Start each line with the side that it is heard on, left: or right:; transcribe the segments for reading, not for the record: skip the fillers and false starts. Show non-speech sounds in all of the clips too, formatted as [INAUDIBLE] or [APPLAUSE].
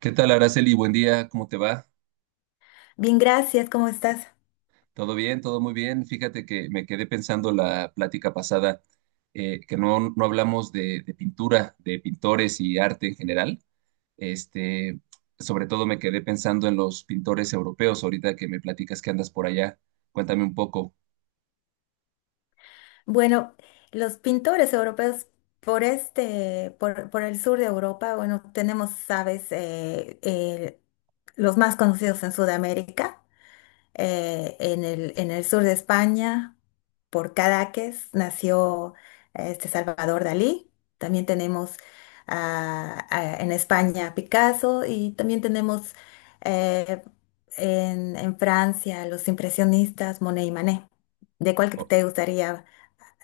right: ¿Qué tal, Araceli? Buen día, ¿cómo te va?
left: Bien, gracias, ¿cómo estás?
right: ¿Todo bien? ¿Todo muy bien? Fíjate que me quedé pensando la plática pasada, que no hablamos de pintura, de pintores y arte en general. Este, sobre todo me quedé pensando en los pintores europeos, ahorita que me platicas que andas por allá. Cuéntame un poco.
left: Bueno, los pintores europeos por el sur de Europa, bueno, tenemos, sabes, los más conocidos en Sudamérica. En el sur de España, por Cadaqués, nació este Salvador Dalí. También tenemos en España Picasso y también tenemos eh, en Francia los impresionistas Monet y Manet. ¿De cuál que te gustaría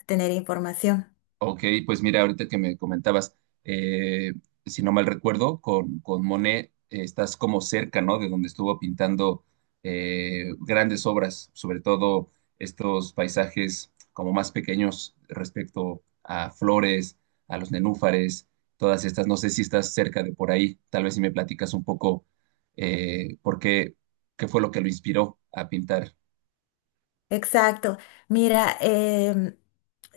left: tener información?
right: Ok, pues mira, ahorita que me comentabas, eh, si no mal recuerdo, con Monet estás como cerca, ¿no? De donde estuvo pintando grandes obras, sobre todo estos paisajes como más pequeños respecto a flores, a los nenúfares, todas estas. No sé si estás cerca de por ahí. Tal vez si me platicas un poco eh, por qué, qué fue lo que lo inspiró a pintar.
left: Exacto. Mira,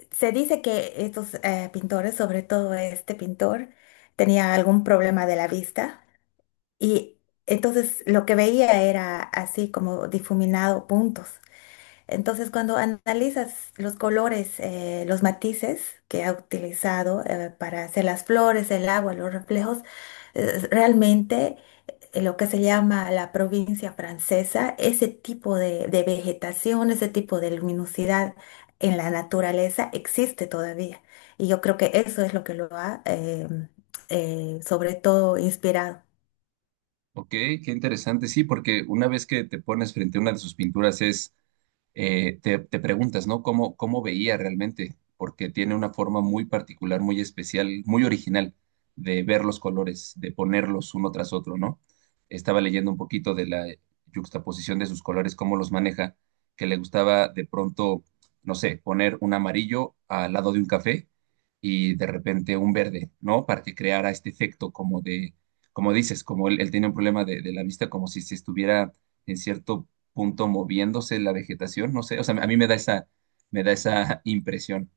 left: se dice que estos pintores, sobre todo este pintor, tenía algún problema de la vista y entonces lo que veía era así como difuminado puntos. Entonces cuando analizas los colores, los matices que ha utilizado para hacer las flores, el agua, los reflejos, realmente lo que se llama la provincia francesa, ese tipo de vegetación, ese tipo de luminosidad en la naturaleza existe todavía. Y yo creo que eso es lo que lo ha, sobre todo, inspirado.
right: Ok, qué interesante, sí, porque una vez que te pones frente a una de sus pinturas es te preguntas, ¿no? ¿Cómo, cómo veía realmente? Porque tiene una forma muy particular, muy especial, muy original de ver los colores, de ponerlos uno tras otro, ¿no? Estaba leyendo un poquito de la yuxtaposición de sus colores, cómo los maneja, que le gustaba de pronto, no sé, poner un amarillo al lado de un café y de repente un verde, ¿no? Para que creara este efecto como de, como dices, como él tenía un problema de la vista, como si se estuviera en cierto punto moviéndose la vegetación, no sé, o sea, a mí me da me da esa [LAUGHS] impresión.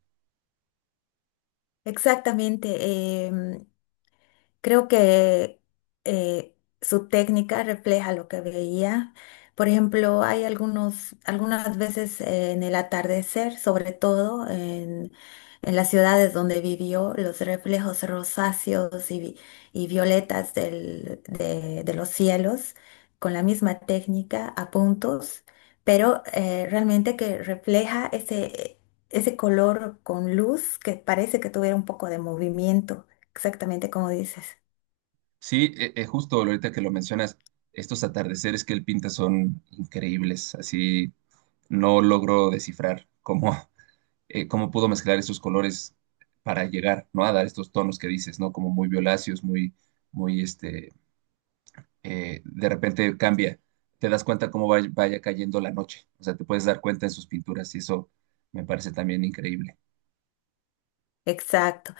left: Exactamente. Creo que eh, su técnica refleja lo que veía. Por ejemplo, hay algunas veces en el atardecer, sobre todo en las ciudades donde vivió, los reflejos rosáceos y, y violetas de los cielos, con la misma técnica a puntos, pero realmente que refleja ese, ese color con luz que parece que tuviera un poco de movimiento. Exactamente como dices.
right: Sí, justo ahorita que lo mencionas, estos atardeceres que él pinta son increíbles, así no logro descifrar cómo, [LAUGHS] cómo pudo mezclar esos colores para llegar, ¿no? A dar estos tonos que dices, ¿no? Como muy violáceos, muy, este, de repente cambia, te das cuenta cómo vaya cayendo la noche, o sea, te puedes dar cuenta en sus pinturas y eso me parece también increíble.
left: Exacto.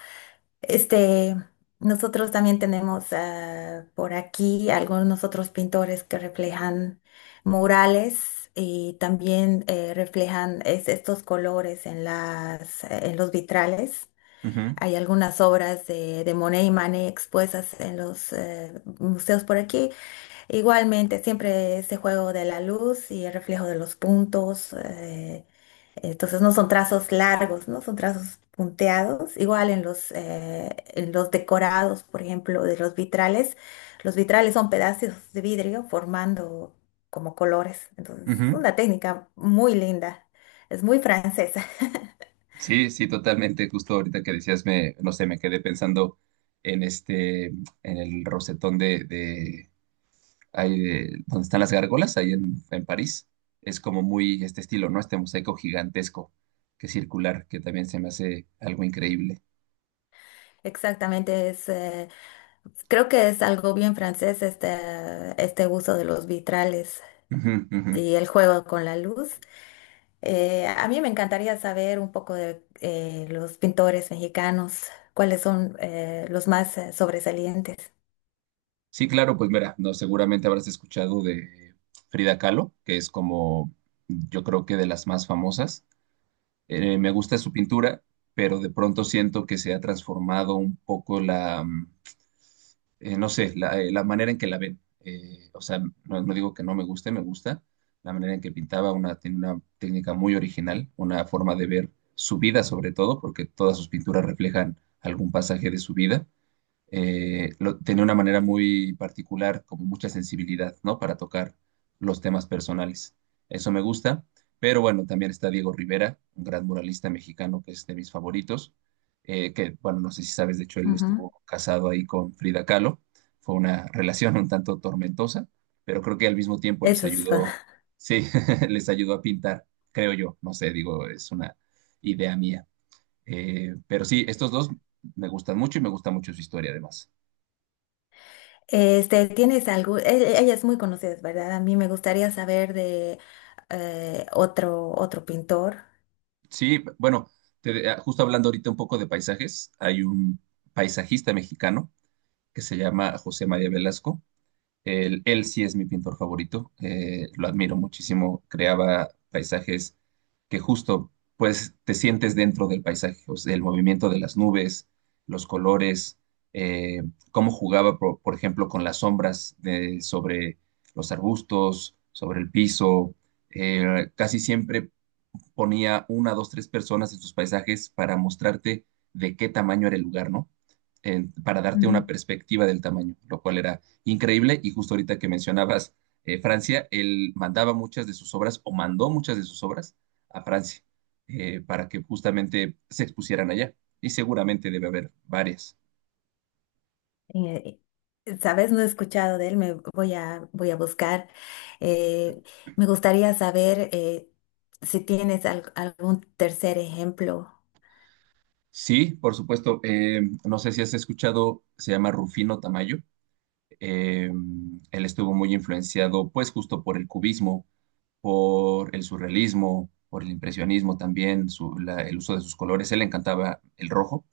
left: Este, nosotros también tenemos, ah, por aquí algunos otros pintores que reflejan murales y también reflejan estos colores en los vitrales.
right: Ujú,
left: Hay algunas obras de Monet y Manet expuestas en los museos por aquí. Igualmente, siempre ese juego de la luz y el reflejo de los puntos. Entonces no son trazos largos, ¿no? Son trazos punteados. Igual en los decorados, por ejemplo, de los vitrales son pedazos de vidrio formando como colores. Entonces
right: ujú.
left: es una técnica muy linda, es muy francesa. [LAUGHS]
right: Sí, sí, totalmente. Justo ahorita que decías, me, no sé, me quedé pensando en el rosetón ahí donde están las gárgolas, ahí en París. Es como muy este estilo, ¿no? Este mosaico gigantesco que es circular, que también se me hace algo increíble.
left: Exactamente, es, creo que es algo bien francés este, este uso de los vitrales
right: Ujú, ujú.
left: y el juego con la luz. A mí me encantaría saber un poco de los pintores mexicanos, cuáles son los más sobresalientes.
right: Sí, claro, pues mira, no, seguramente habrás escuchado de Frida Kahlo, que es como, yo creo que de las más famosas. Me gusta su pintura, pero de pronto siento que se ha transformado un poco no sé, la manera en que la ven. O sea, no digo que no me guste, me gusta la manera en que pintaba, una, tiene una técnica muy original, una forma de ver su vida sobre todo, porque todas sus pinturas reflejan algún pasaje de su vida tenía una manera muy particular, como mucha sensibilidad, ¿no? Para tocar los temas personales. Eso me gusta, pero bueno, también está Diego Rivera, un gran muralista mexicano que es de mis favoritos, que, bueno, no sé si sabes, de hecho, él
left: Ujú.
right: estuvo casado ahí con Frida Kahlo. Fue una relación un tanto tormentosa, pero creo que al mismo tiempo les
left: Eso es.
right: ayudó,
left: [LAUGHS]
right: sí, [LAUGHS] les ayudó a pintar, creo yo, no sé, digo, es una idea mía. Pero sí, estos dos me gustan mucho y me gusta mucho su historia además.
left: Este, ¿tienes algo? Ella es muy conocida, ¿verdad? A mí me gustaría saber de otro pintor.
right: Sí, bueno, justo hablando ahorita un poco de paisajes, hay un paisajista mexicano que se llama José María Velasco. Él sí es mi pintor favorito, lo admiro muchísimo. Creaba paisajes que justo, pues, te sientes dentro del paisaje, o sea, el movimiento de las nubes, los colores, eh, cómo jugaba, por ejemplo, con las sombras sobre los arbustos, sobre el piso. Casi siempre ponía una, dos, tres personas en sus paisajes para mostrarte de qué tamaño era el lugar, ¿no? Para darte una
left: Ujú.
right: perspectiva del tamaño, lo cual era increíble. Y justo ahorita que mencionabas Francia, él mandaba muchas de sus obras o mandó muchas de sus obras a Francia para que justamente se expusieran allá. Y seguramente debe haber varias.
left: Eh, ¿Sabes? No he escuchado de él, voy a buscar. Eh, me gustaría saber si tienes algún tercer ejemplo.
right: Sí, por supuesto. No sé si has escuchado, se llama Rufino Tamayo. Eh, él estuvo muy influenciado, pues, justo por el cubismo, por el surrealismo, por el impresionismo también, el uso de sus colores. Él le encantaba el rojo,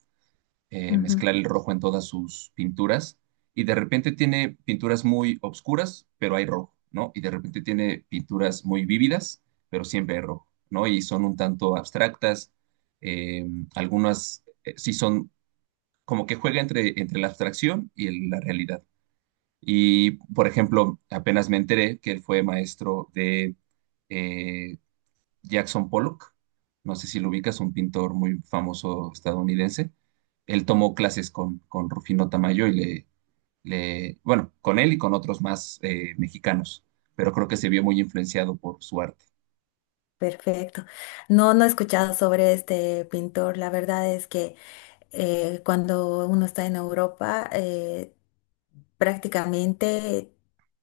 right: mezclar el rojo en todas sus pinturas. Y de repente tiene pinturas muy obscuras, pero hay rojo, ¿no? Y de repente tiene pinturas muy vívidas, pero siempre hay rojo, ¿no? Y son un tanto abstractas. Eh, algunas sí son como que juega entre la abstracción y la realidad. Y, por ejemplo, apenas me enteré que él fue maestro eh, Jackson Pollock, no sé si lo ubicas, un pintor muy famoso estadounidense. Él tomó clases con Rufino Tamayo bueno, con él y con otros más mexicanos, pero creo que se vio muy influenciado por su arte.
left: Perfecto. No, no he escuchado sobre este pintor. La verdad es que cuando uno está en Europa, prácticamente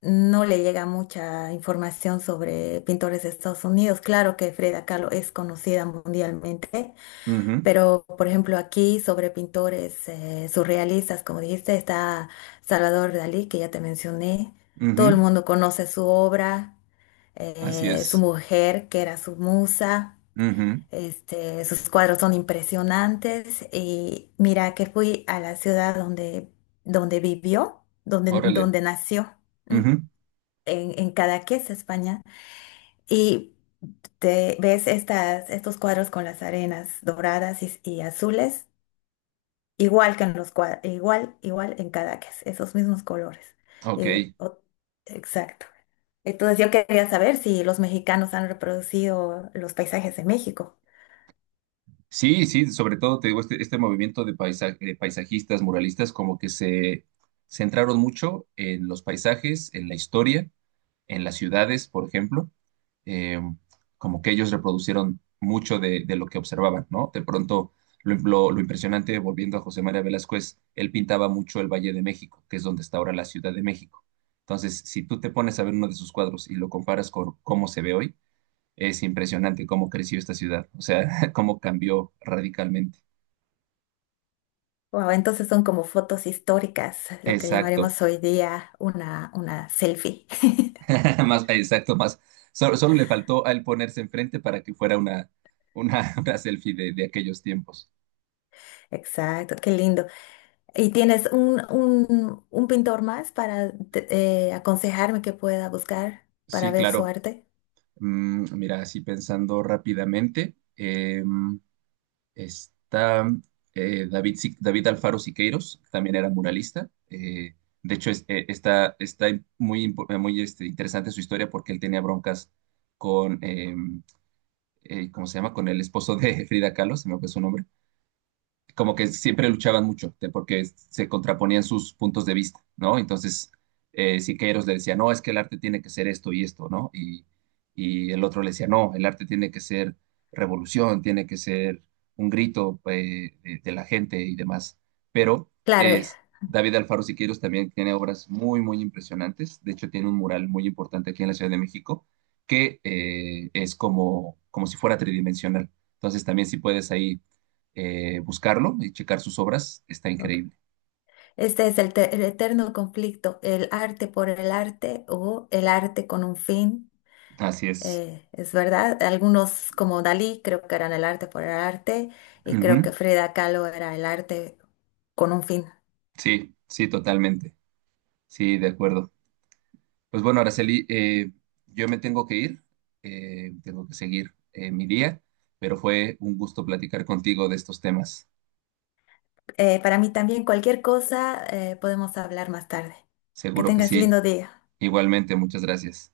left: no le llega mucha información sobre pintores de Estados Unidos. Claro que Frida Kahlo es conocida mundialmente,
right: Ujú,
left: pero por ejemplo aquí sobre pintores surrealistas, como dijiste, está Salvador Dalí, que ya te mencioné. Todo el
right: ujú,
left: mundo conoce su obra,
right: así
left: su
right: es.
left: mujer, que era su musa.
right: Ujú,
left: Este, sus cuadros son impresionantes y mira que fui a la ciudad donde, donde vivió,
right: órale.
left: donde nació, mm,
right: Ujú,
left: en Cadaqués, España, y te ves estas, estos cuadros con las arenas doradas y azules, igual que en los cuadros, igual, igual en Cadaqués, esos mismos colores.
right: ok.
left: Eh, o- exacto. Entonces yo quería saber si los mexicanos han reproducido los paisajes de México.
right: Sí, sí, sobre todo te digo, este movimiento de, de paisajistas, muralistas, como que se centraron mucho en los paisajes, en la historia, en las ciudades, por ejemplo, eh, como que ellos reproducieron mucho de lo que observaban, ¿no? De pronto, lo impresionante, volviendo a José María Velázquez, él pintaba mucho el Valle de México, que es donde está ahora la Ciudad de México. Entonces, si tú te pones a ver uno de sus cuadros y lo comparas con cómo se ve hoy, es impresionante cómo creció esta ciudad, o sea, [LAUGHS] cómo cambió radicalmente.
left: Wow, entonces son como fotos históricas, lo que
right: Exacto,
left: llamaremos hoy día una selfie. [LAUGHS]
right: [LAUGHS] más, exacto, más. Solo, solo le faltó a él ponerse enfrente para que fuera [LAUGHS] una selfie de aquellos tiempos.
left: Exacto, qué lindo. ¿Y tienes un pintor más para aconsejarme que pueda buscar para
right: Sí,
left: ver su
right: claro.
left: arte?
right: Mm, mira, así pensando rápidamente, está David, Si- David Alfaro Siqueiros, también era muralista. De hecho, está muy este, interesante su historia porque él tenía broncas con, em, ¿cómo se llama? Con el esposo de [LAUGHS] Frida Kahlo, se me fue su nombre como que siempre luchaban mucho, porque se contraponían sus puntos de vista, ¿no? Entonces, Siqueiros le decía, no, es que el arte tiene que ser esto y esto, ¿no? Y el otro le decía, no, el arte tiene que ser revolución, tiene que ser un grito de la gente y demás. Pero
left: Claro,
right: es, David Alfaro Siqueiros también tiene obras muy, muy impresionantes. De hecho, tiene un mural muy importante aquí en la Ciudad de México que es como, como si fuera tridimensional. Entonces, también si puedes ahí buscarlo y checar sus obras, está
left: ok.
right: increíble.
left: Este es el, el eterno conflicto, el arte por el arte o el arte con un fin.
right: Así es.
left: Eh, es verdad, algunos como Dalí creo que eran el arte por el arte y creo que
right: Ujú.
left: Frida Kahlo era el arte con un fin.
right: Sí, sí, totalmente. Sí, de acuerdo. Pues bueno, Araceli, yo me tengo que ir, tengo que seguir mi día, pero fue un gusto platicar contigo de estos temas.
left: Para mí también cualquier cosa, podemos hablar más tarde. Que
right: Seguro que
left: tengas
right: sí.
left: lindo día.
right: Igualmente, muchas gracias.